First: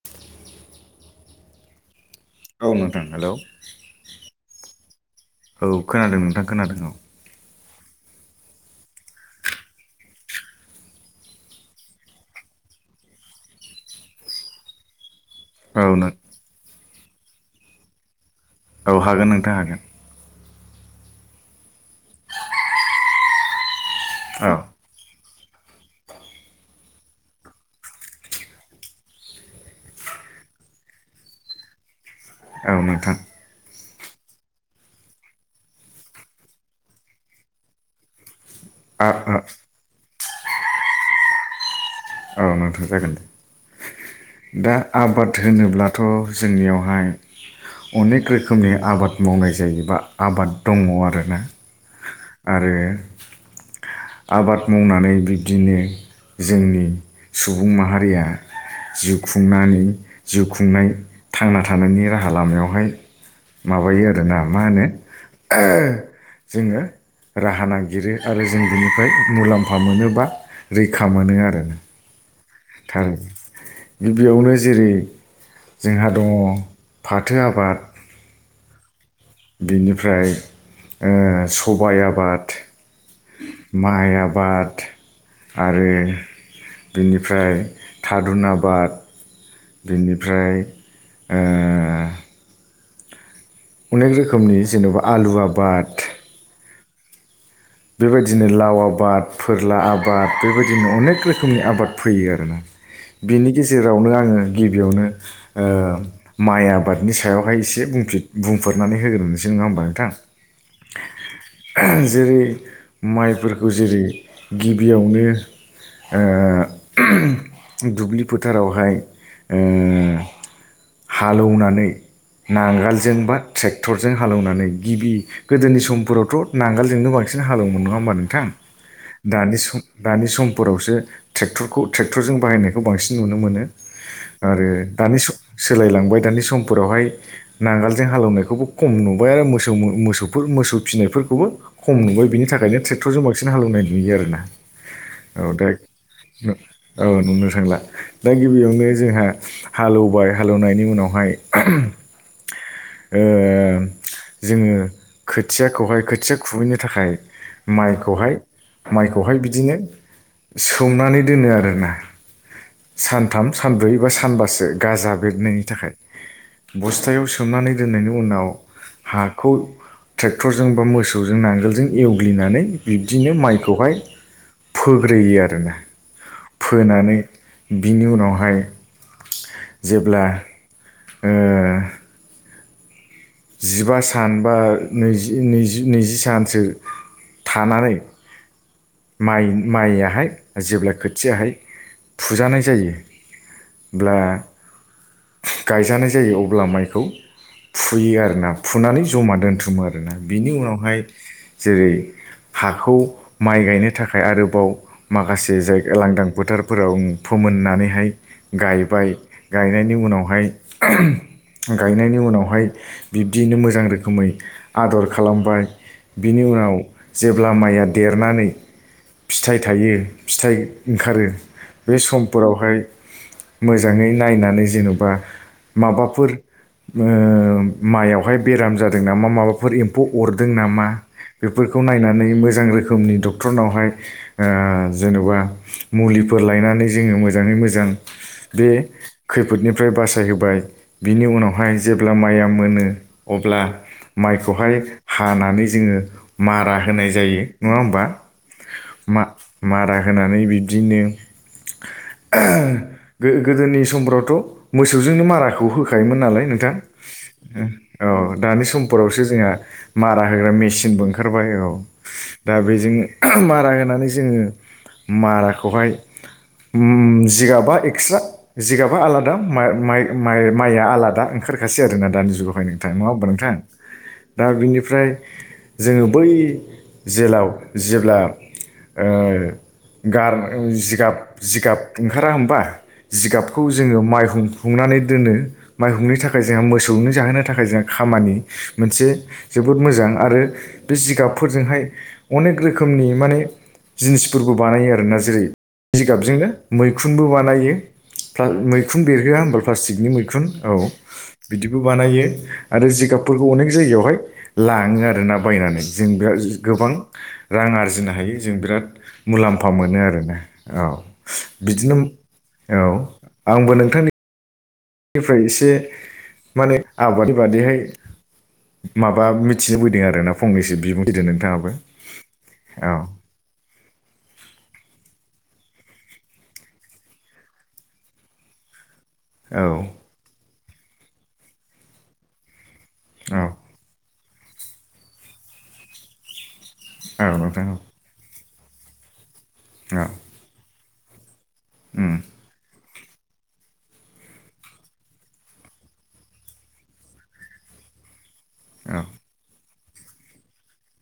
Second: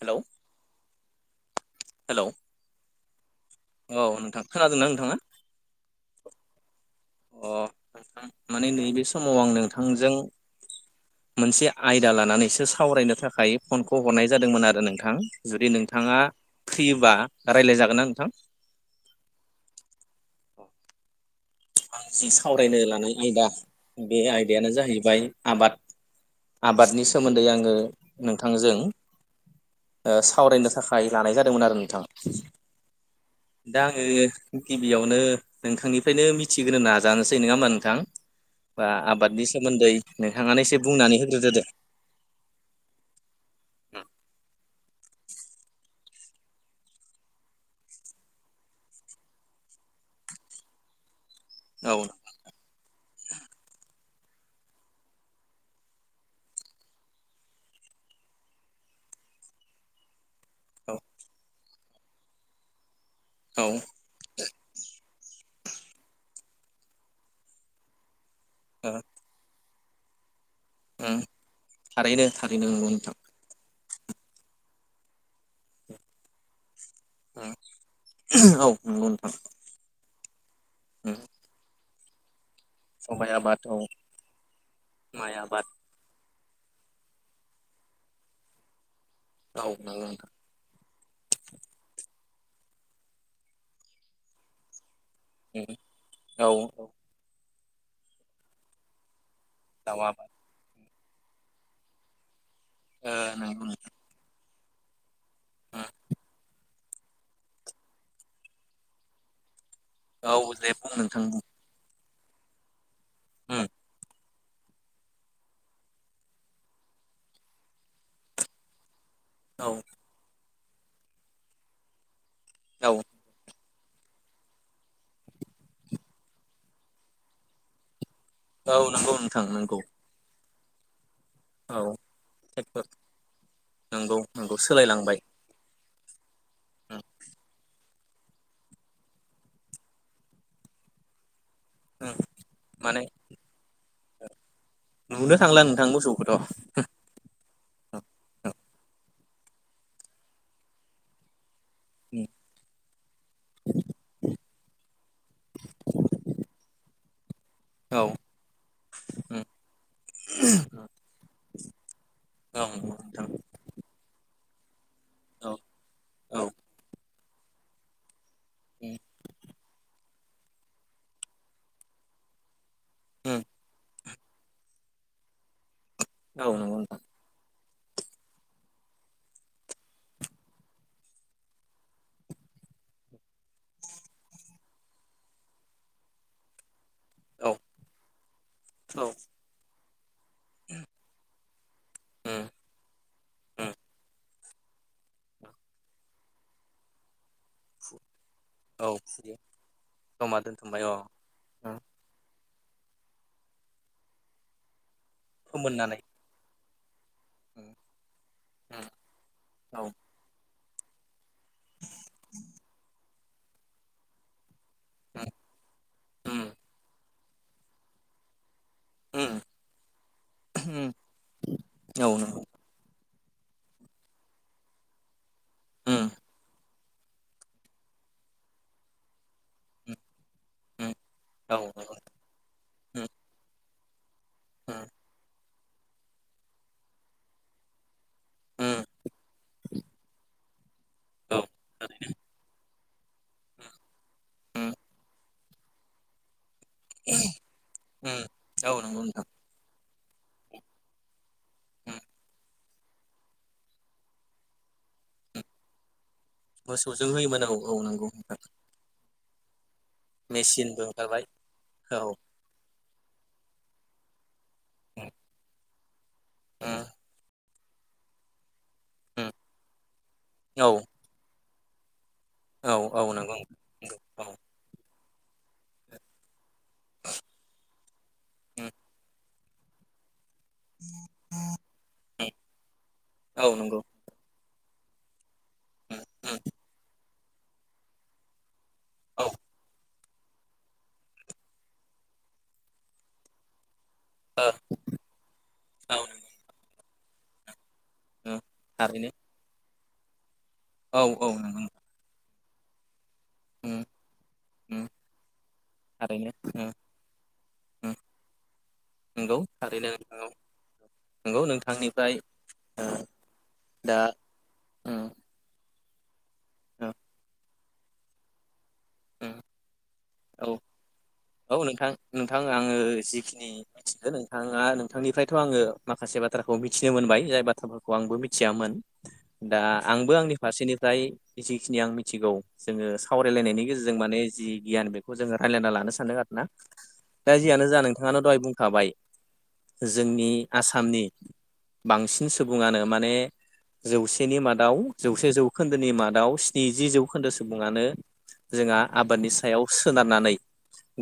Hello hello औ नोंथां hello औ नोंथां खोनादोंना नोंथाङा औ खोनादों नोंथां खोनादों औ अ आं माने नैबे समाव आं नोंथांजों मोनसे आयदा लानानैसो सावरायनो थाखाय फनखौ हरनाय जादोंमोन आरो नोंथां। जुदि औ औ नों नोंथाङा प्रिबा राय्जाय जागोन ना नोंथां? औ हागोन नोंथां हागोन। आ जि सावरायनो लानाय आयदा बे औ आयदायानो जाहैबाय आबाद आबादनि सोमोन्दै आङो नोंथांजों सावरायनो थाखाय लानाय जादोंमोन आरो नोंथां औ नोंथां दा आङो गिबियावनो नोंथांनिफ्रायनो मिथिग्रो नाजानोसै नङा होमा नोंथां बा आ आ आबादनि सोमोन्दै नोंथाङानो एसे बुंनानै होग्रोदोदो औ नोंथां जागोन दे उम दा आबाद होनोब्लाथ' जोंनियावहाय अनेक रोखोमनि आबाद मावनाय जायोबा आबाद दङ आरोना औ आरो आबाद मावनानै बिब्दिनो जोंनि सुबुं माहारिया जिउ खुंनानै जिउ खुंनाय औ थांना थानायनि राहा लामायावहाय औ माबायो आरोना मा होनो जोङो राहा नागिरो आरो जों ओ बिनिफ्राय मुलाम्फा मुफा मोनोबा रैखा उम मोनो आरो ना थारैनो थारैनो नोंगौ नोंथां। गिबियावनो जेरै जोंहा दङ फाथो आबाद औ बिनिफ्राय उम सबाइ आबाद सबाइ आबाद औ माइ आबाद माइ आबाद आरो बिनिफ्राय थारुन आबाद औ नंगौ नोंथां बिनिफ्राय ओ अनेक रोखोमनि जेन'बा आलु उम आबाद औ औ बेबायदिनो लाव आबाद फोरला आबाद बेबायदिनो अनेक रोखोमनि आबाद फोयो आरोना ओ बिनि नंगौ नोंथां गेजेरावनो आङो गिबियावनो ओ उम माइ आबादनि सायावहाय एसे बुंफिर बुंफोरनानै होग्रोनोसै नङा होमबा नोंथां औ दे बुं नोंथां बुं जेरै उम माइफोरखौ जेरै गिबियावनो ओ दुब्लि फोथारावहाय औ हालेवनानै औ नांगोलजोंबा ट्रेक्टरजों हालेवनानै गिबि गोदोनि समफोरावथ' नांगोलजोंनो बांसिन हालेवनाय नङा होनोमबा नो थां औ नंगौ नोंथां दानि नंगौ सम दानि समफोरावसो ट्रेक्टरखौ औ ट्रेक्टरजों बाहायनायखौ ट्रेक्टर बांसिन नुनो मोनो नंगौ नंगौ आरो सोलायलांबाय दानि सोलायलांबाय दानि उम समफोरावहाय नांगोल जों हालौवनायखौबो खम नुबाय आरो मोसौ मोसौफोर मोसौ फिसिनायफोरखौबो खम उम नुबाय बिनि थाखायनो माने ट्रेक्टरजों बांसिन हालवनाय नुयो आरोना नुनो औ थांला दाय नोंथां मोसौखौथ' औ नो औ नुनो थांला दा गिबियावनो जोंहा हालौवबाय हालौवनायनि उनावहाय उम [unintelligible] ओ जोङो खोथियाखौहाय खोथिया खुबैनो थाखाय औ माइखौहाय माइखौहाय उम बिदिनो सोमनानै दोनो आरोना औ नंगौ नोंथां सानथाम सानब्रै बा सानबासो गाजा औ बेरनायनि थाखाय औ बस्थायाव सोमनानै दोननायनि उनाव उम हाखौ ट्रेक्टरजों बा मोसौजों नांगोलजों एवग्लिनानै बिब्दिनो उम माइखौहाय फोग्रोयो आरोना औ नंगौ नोंथां फोनानै बिनि उनावहाय जेब्ला ओ जिबा सान बा नैजि नैजि नैजि सानसो औ थानानै औ माइ माइयाहाय जेब्ला खोथियाहाय उम फुजानाय जायो उम ब्ला गायजानाय जायो अब्ला माइखौ फुयो आरो ना औ फुनानै फुयो जमा दोन्थुमो आरोना जमा बिनि दोनथुमबाय उनावहाय अ जेरै हाखौ माइ गायनो थाखाय आरोबाव माखासे जायगा फोमोननानै लांदां फोथारफोराव फोमोननानैहाय गायबाय औ गायनाय माय गायनायनि उनावहाय बिब्दियैनो मोजां रोखोमै आदर खालामबाय बिनि उनाव जेब्ला माइया देरनानै फिथाइ थायो फिथाइ ओंखारो बे औ नंगौ समफोरावहाय मोजाङै नायनानै जेन'बा माबाफोर ओ माइआवहाय बेराम जादों नामा माबाफोर एम्फौ अरदों नामा औ बेफोरखौ नायनानै मोजां रोखोमनि डक्टरनावहाय ओ जेन'बा मुलिफोर लायनानै जोङो मोजाङै मोजां बे खैफोदनिफ्राय बासायहोबाय बिनि उनावहाय जेब्ला माया मोनो अब्ला माइखौहाय हानानै जोङो मारा होनाय जायो नङा होमबा औ नंगौ मा नोंथां मारा होनानै बिबदिनो गो गोदोनि समफ्राव थ' मोसौजोंनो माराखौ होखायोमोन नालाय नोंथां मोसौजों होयोमोन औ नंगौ औ नोंथां दानि समफोरावसो जोंहा मारा होग्रा मेसिनबो ओंखारबाय औ दा बेजों मारा होनानै जोङो माराखौहाय जिगाबा एक्सर्था आलादा औ माइआ आलादा ओंखारखासै आरोना दानि जुगावहाय नोंथां नङा औ हमबा नंगौ नोंथां औ दा बिनिफ्राय जोङो बै जेलाव जेब्ला गारनो जिगाब जिगाब ओंखारा होमबा औ जिगाबखौ नंगौ जोङो माइ हुं हुंनानै दोनो माइ हुंनो थाखाय जोंहा मोसौनो जाहोनो थाखाय जों खामानि मोनसे औ जोबोद मोजां आरो बे जिगाबफोरजोंहाय अनेक रोखोमनि माने जिनिसफोरबो बानायो आरोना जेरै जिगाबजोंनो मैखुनबो बानायो मैखुन थारैनो बेरहोआ होनोब्ला प्लास्टिकनि मैखुन औ औ नंगौ बिदिबो बानायो आरो जिगाब फोरखौ अनेक जायगायावहाय लाङो आरोना बायनानै जों बे थारैनो गोबां रां आरजिनो हायो जों बिराद नंगौ मुलाम्फा थारैनो मोनो आरोना औ नंगौ बिदिनो नोंथांनिफ्राय औ दा आंबो नोंथांनि उम माने आबादनि बादिहाय माबा उम मिथिनो फैदों आरोना औ फंनैसो बिबदों औ नोंथां नोंथां आङो जिखिनि मिथिगो नोंथाङा नोंथांनिफ्रायथ' आङो माखासे बाथ्राखौ मिथिनो मोनबाय जाय बाथ्राफोरखौ आंबो मिथियामोन दा औ आंबो आंनि फारसेनिफ्राय जिखिनि आं मिथिगौ जोङो औ सावरायलायनायनि गेजेरजों माने जि गियान बेखौ जोङो रायज्लायना लानो सानदों आरो ना औ दा जियानो नोंथां औ जा नोंथाङानो दहाय बुं होनखाबाय औ जोंनि आसामनि उम, बांसिन सुबुङानो माने जौसेनि मादाव जौसे जौखोन्दोनि मादाव स्निजि जौखोन्दो सुबुङानो जोंहा औ आबादनि सायाव सोनारनानै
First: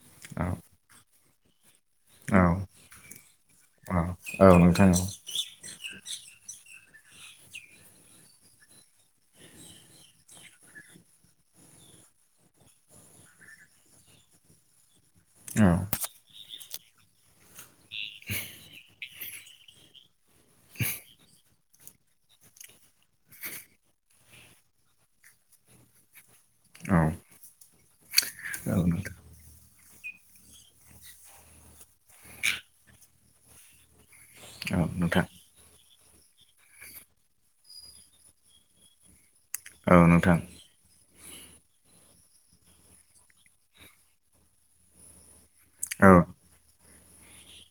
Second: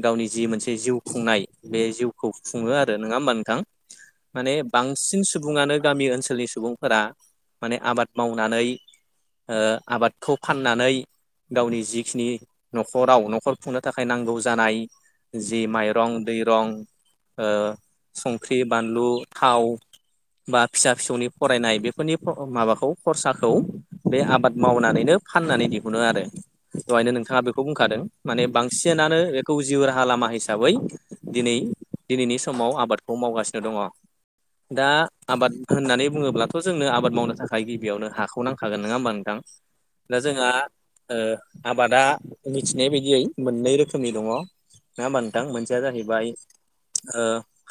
गावनि जि औ मोनसे जिउ खुंनाय बे जिउखौ औ खुङो आरो नङा होमबा नोंथां औ औ माने नोंथां बांसिन सुबुङानो गामि ओनसोल ओनसोलनि सुबुंफोरा माने आबाद मावनानै आबादखौ फाननानै गावनि जिखिनि न'खराव न'खर खुंनो थाखाय नांगौ जानाय औ जि माइरं दैरं संख्रि बानलु थाव बा फिसा फिसौनि फरायनाय बेफोरनि माबाखौ खरसाखौ बे आबाद मावनानैनो फाननानै दिहुनो आरो औ बेहायनो नोंथाङा बेखौ बुंखादों माने औ बांसिनानो बेखौ जिउ राहा लामा हिसाबै दिनै दिनैनि समाव आबादखौ मावगासिनो दङ दा नोंथां आबाद होननानै बुङोब्लाथ' जोंनो आबाद मावनो थाखाय गिबियावनो हाखौ नांखागोन नङा होमबा नोंथां औ दा नोंथां जोंहा आबादा मिथिनाय बायदियै मोननै रोखोमनि दङ नङा होमबा नों नोंथां नोंथां मोनसेया औ जाहैबाय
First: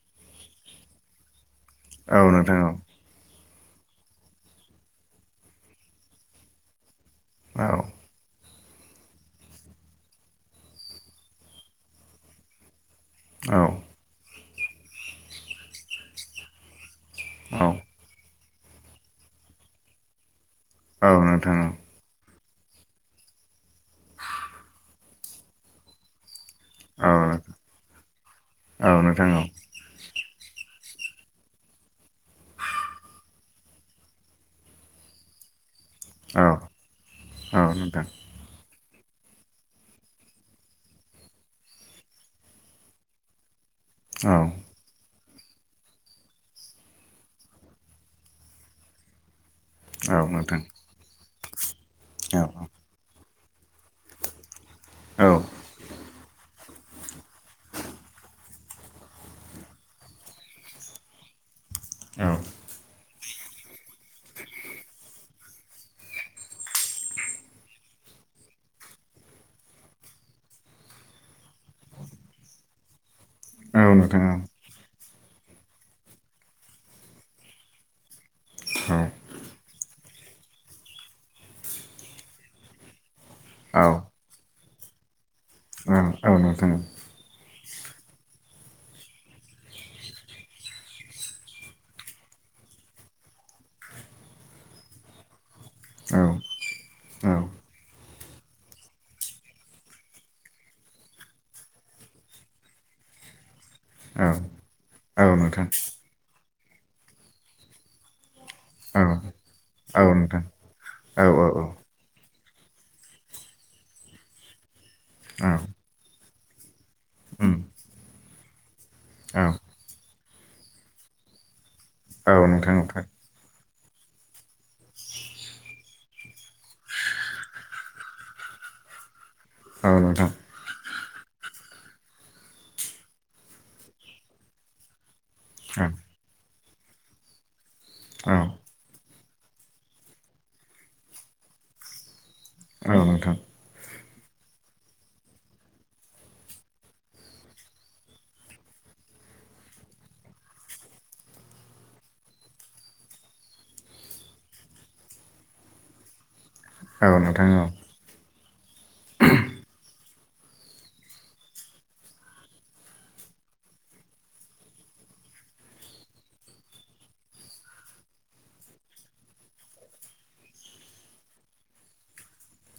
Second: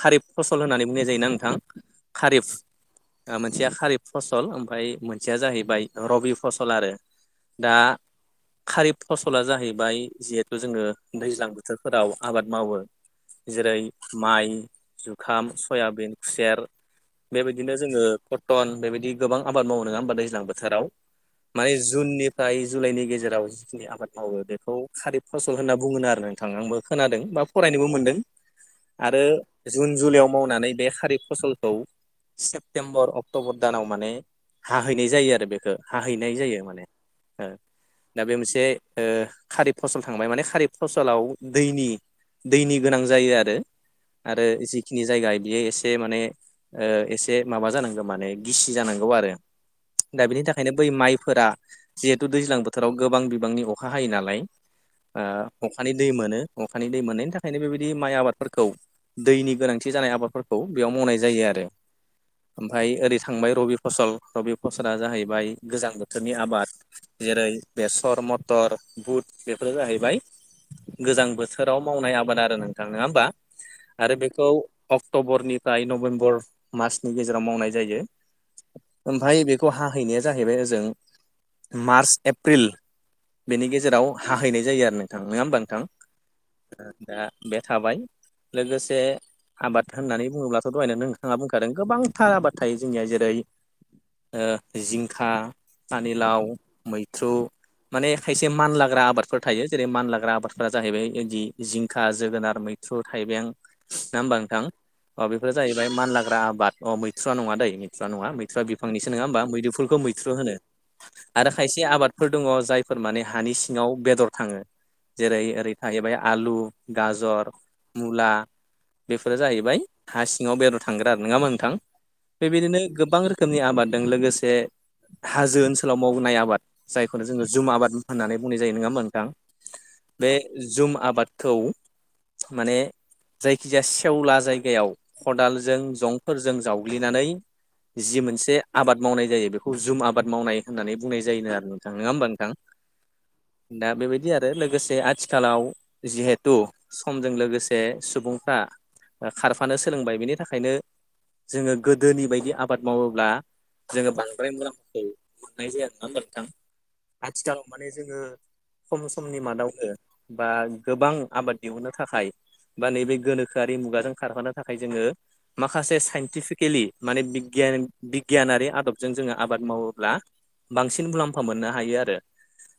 खारिब फसल होननानै बुंनाय जायोना नोंथां औ खारिब नोंथां औ मोनसेया खारिब फसल ओमफ्राय मोनसेया जाहैबाय रबि फसल आरो औ दा खारिब फसला जाहैबाय जिहेथु जोङो दैज्लां बोथोरफोराव आबाद मावो औ जेरै माइ जुखाम सयाबिन खुसेर बेबायदिनो जोङो कटन बेबायदि गोबां आबाद मावनो नङा होमबा दैज्लां बोथोराव औ नोंथां माने जुननि नि जुलाइनि गेजेराव जिखिनि आबाद मावो बेखौ खारिब फसल होनना बुङोन आरो नों नंगौ आंबो औ खोनादों बा फरायनोबो मोनदों औ नोंथां औ आरो नोंथां जुन जुलाइयाव मावनानै बे खारि फसलखौ सेप्तेम्बर अक्ट'बर दानाव माने हाहैनाय जायो आरो बेखौ हाहैनाय औ जायो माने औ नोंथां दा बे मोनसे खारिब फसल थांबाय माने खारिब ससालाव दैनि दैनि गोनां जायो आरो औ आरो जिखिनि जायगा बियो एसे माने एसे माबा जानांगौ माने गिसि जानांगौ आरो औ दा नोंथां औ नोंथां औ बिनि नोंथां औ नोंथां थाखायनो बै माइफोरा जिहेतु औ औ दैज्लां औ उम बोथोराव गोबां बिबांनि अखा हायो नालाय अखानि दै मोनो अखानि दै मोननायनि थाखायनो बेबायदि माइ आबादफोरखौ दैनि गोनांथि जानाय आबादफोरखौ बेयाव मावनाय जायो आरो ओमफाय ओरै थांबाय रबि फसल रबि फसला जाहैबाय गोजां बोथोरनि आबाद जेरै बेसर मटर बुट बेफोरो जाहैबाय गोजां बोथोराव मावनाय आबाद आरो नोंथां नंङा होमबा आरो बेखौ अक्ट'बरनिफ्राय नभेम्बर मासनि गेजेराव मावनाय जायो। ओमफ्राय बेखौ हाहैनाया जाहैबाय ओजों मार्च एप्रिल बेनि गेजेराव हाहैनाय जायो आरो नोंथां नङा होमबा नोंथां औ दा बे थाबाय लोगोसे आबाद होननानै बुंङोब्लाथ' दहायनो नोंथाङा बुंखादों गोबांथार आबाद थायो जोंनिया जेरै जिंखा पानिलाव मैथ्रु माने खायसे मानलाग्रा आबादफोर थायो। जेरै मानलाग्रा आबादफोरा जाहैबाय बिदि जिंखा जोगोनार मैथ्रु थाइबें नंङा होमबा नोंथां अ बेफोर नोंथां जाहैबाय मानलाग्रा आबाद अ मैथ्रुवा नङा दै मैथ्रु नङा मैथ्रु मैथ्रु बिफांनिसो नङा होमबा मैदुफुलखौ मैथ्रु होनो आरो खायसे आबाद फोर दंङो जायफोर माने हानि सिङाव बेदर थांङो जेरै ओरै थाहैबाय आलु गाजर मुला बेफोरो जाहैबाय हा सिङाव बेराव थांग्रा आरो नंङामोन नोंथां बेबायदिनो गोबां रोखोमनि आबादजों लोगोसे हाजो ओनसोलाव मावनाय आबाद जायखौनो जोंङो जुमा आबाद होननानै बुंनाय जायो नंङा होमा नोंथां औ नोंथां बे जुम आबादखौ माने जायखिजाया सेवला जायगायाव खदालजों जंफोरजों जावग्लिनानै जि औ मोनसे औ आबाद मावनाय जायो बेखौ जुम आबाद मावनाय होननानै बुंनाय जायोनो आरो नोंथां नंङा होमबानो औ नोंथां दा बेबायदि आरो लोगोसे आथिखालाव जिहेथु समजों लोगोसे सुबुंफ्रा खारफानो सोलोंबाय बिनि थाखायनो जोंङो गोदोनि बायदि आबाद मावोब्ला जोंङो बांद्राय मुलामफाखौ मोननाय जाया आरना होनबा नोंथां औ नोंथां औ आथिखालाव माने जोंङो सम बा गोबां आबाद दिहुननो थाखाय बा नैबे गोनोखोआि मुगाजों खारहानो थाखाय जोङो माखासे साइन्टिफिकेलि माने बिगियान बिगियानारि आदबजों जोंङो आबाद मावोब्ला बांसिन मुलाम्फा मोननो हायो आरो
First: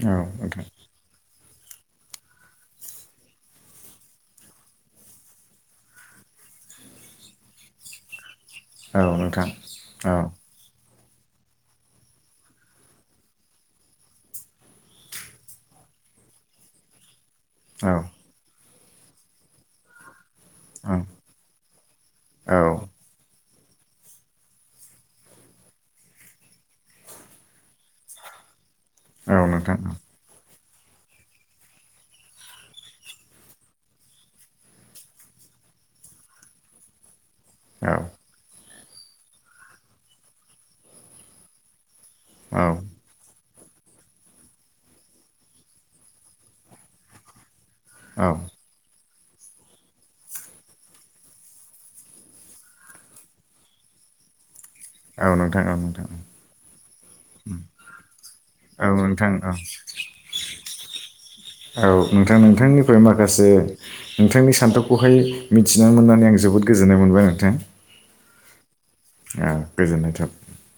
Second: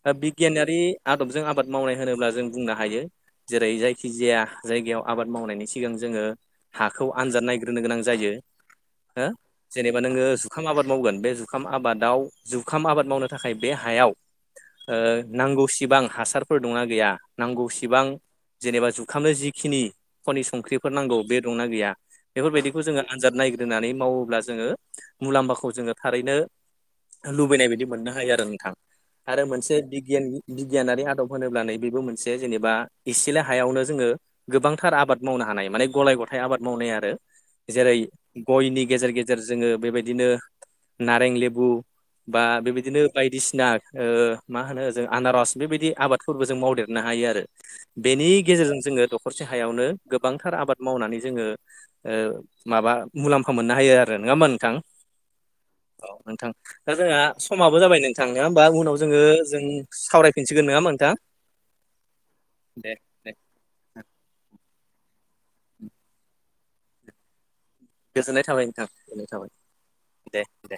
औ नोंथां बिगियानारि आदबजों आबाद मावनाय होनोब्ला जों बुंनो हायो जेरै जायखि जाया जायगायाव आबाद मावनायनि सिगां जोंङो हाखौ आनजाद नायग्रोनो गोनां जायो। औ हो नोंथां जेनेबा औ नोंङो जुखाम आबाद मावगोन बे जुख आबाद जुखाम आबाद मावनो थाखाय बे हायाव ओ नांगौ सिबां हासारफोर दंना गैया औ नांगौसिबां जेनेबा जुखामनाय जिखिनि खनि संख्रिफोर नांगौ बे दंना गैया औ बेफोरबायदिखौ जोंङो आनजाद नागोरो नानै मावोब्ला जोंङो मुलाम्फाखौ जोङो थारैनो लुबैनाय बायदि मोननो हायो आरो नोंथां औ आरो मोनसे नोंथां औ बिगियाननि बिगियानारि आदब होनोब्लानो बेबो मोनसे जेनेबा एसेलाय हायावनो जोंङो गोबांथार आबाद मावनो हायो। हानाय माने गलाय गथाइ आबाद मावनाय आरो औ जेरै गयनि गेजेर गेजेर जोंङो बेबायदिनो नारें लेबु बा औ बेबायदिनो बायदिसिना मा होनो जों। आनारस बेबायदि आबादफोरबो जों मावदेरनो हायो आरो बेनि औ गेजेरजों जोंङो दख' दसे हायावनो गोबांथार आबाद मावनानै जोङो माबा मुलाम्फा मोननो हायो आरो ना नङा होनबा नोंथां। औ नोंथां दा जोंहा समाबो जाबाय नोंथां नङा होमबा नोंथां औ उनाव जोङो जों। सावरायफिनगोन नङा होनबा नोंथां। औ नोंथां दे नोंथांनिफ्राय दे माखासे नोंथांनि सान्थौखौहाय। मिथिनानै मोननानै आं जोबोद गोजोननाय मोनबाय नोंथां। गोजोननाय थाबाय नोंथां गोजोननाय थाबाय गोजोननाय दे थाबाय। दे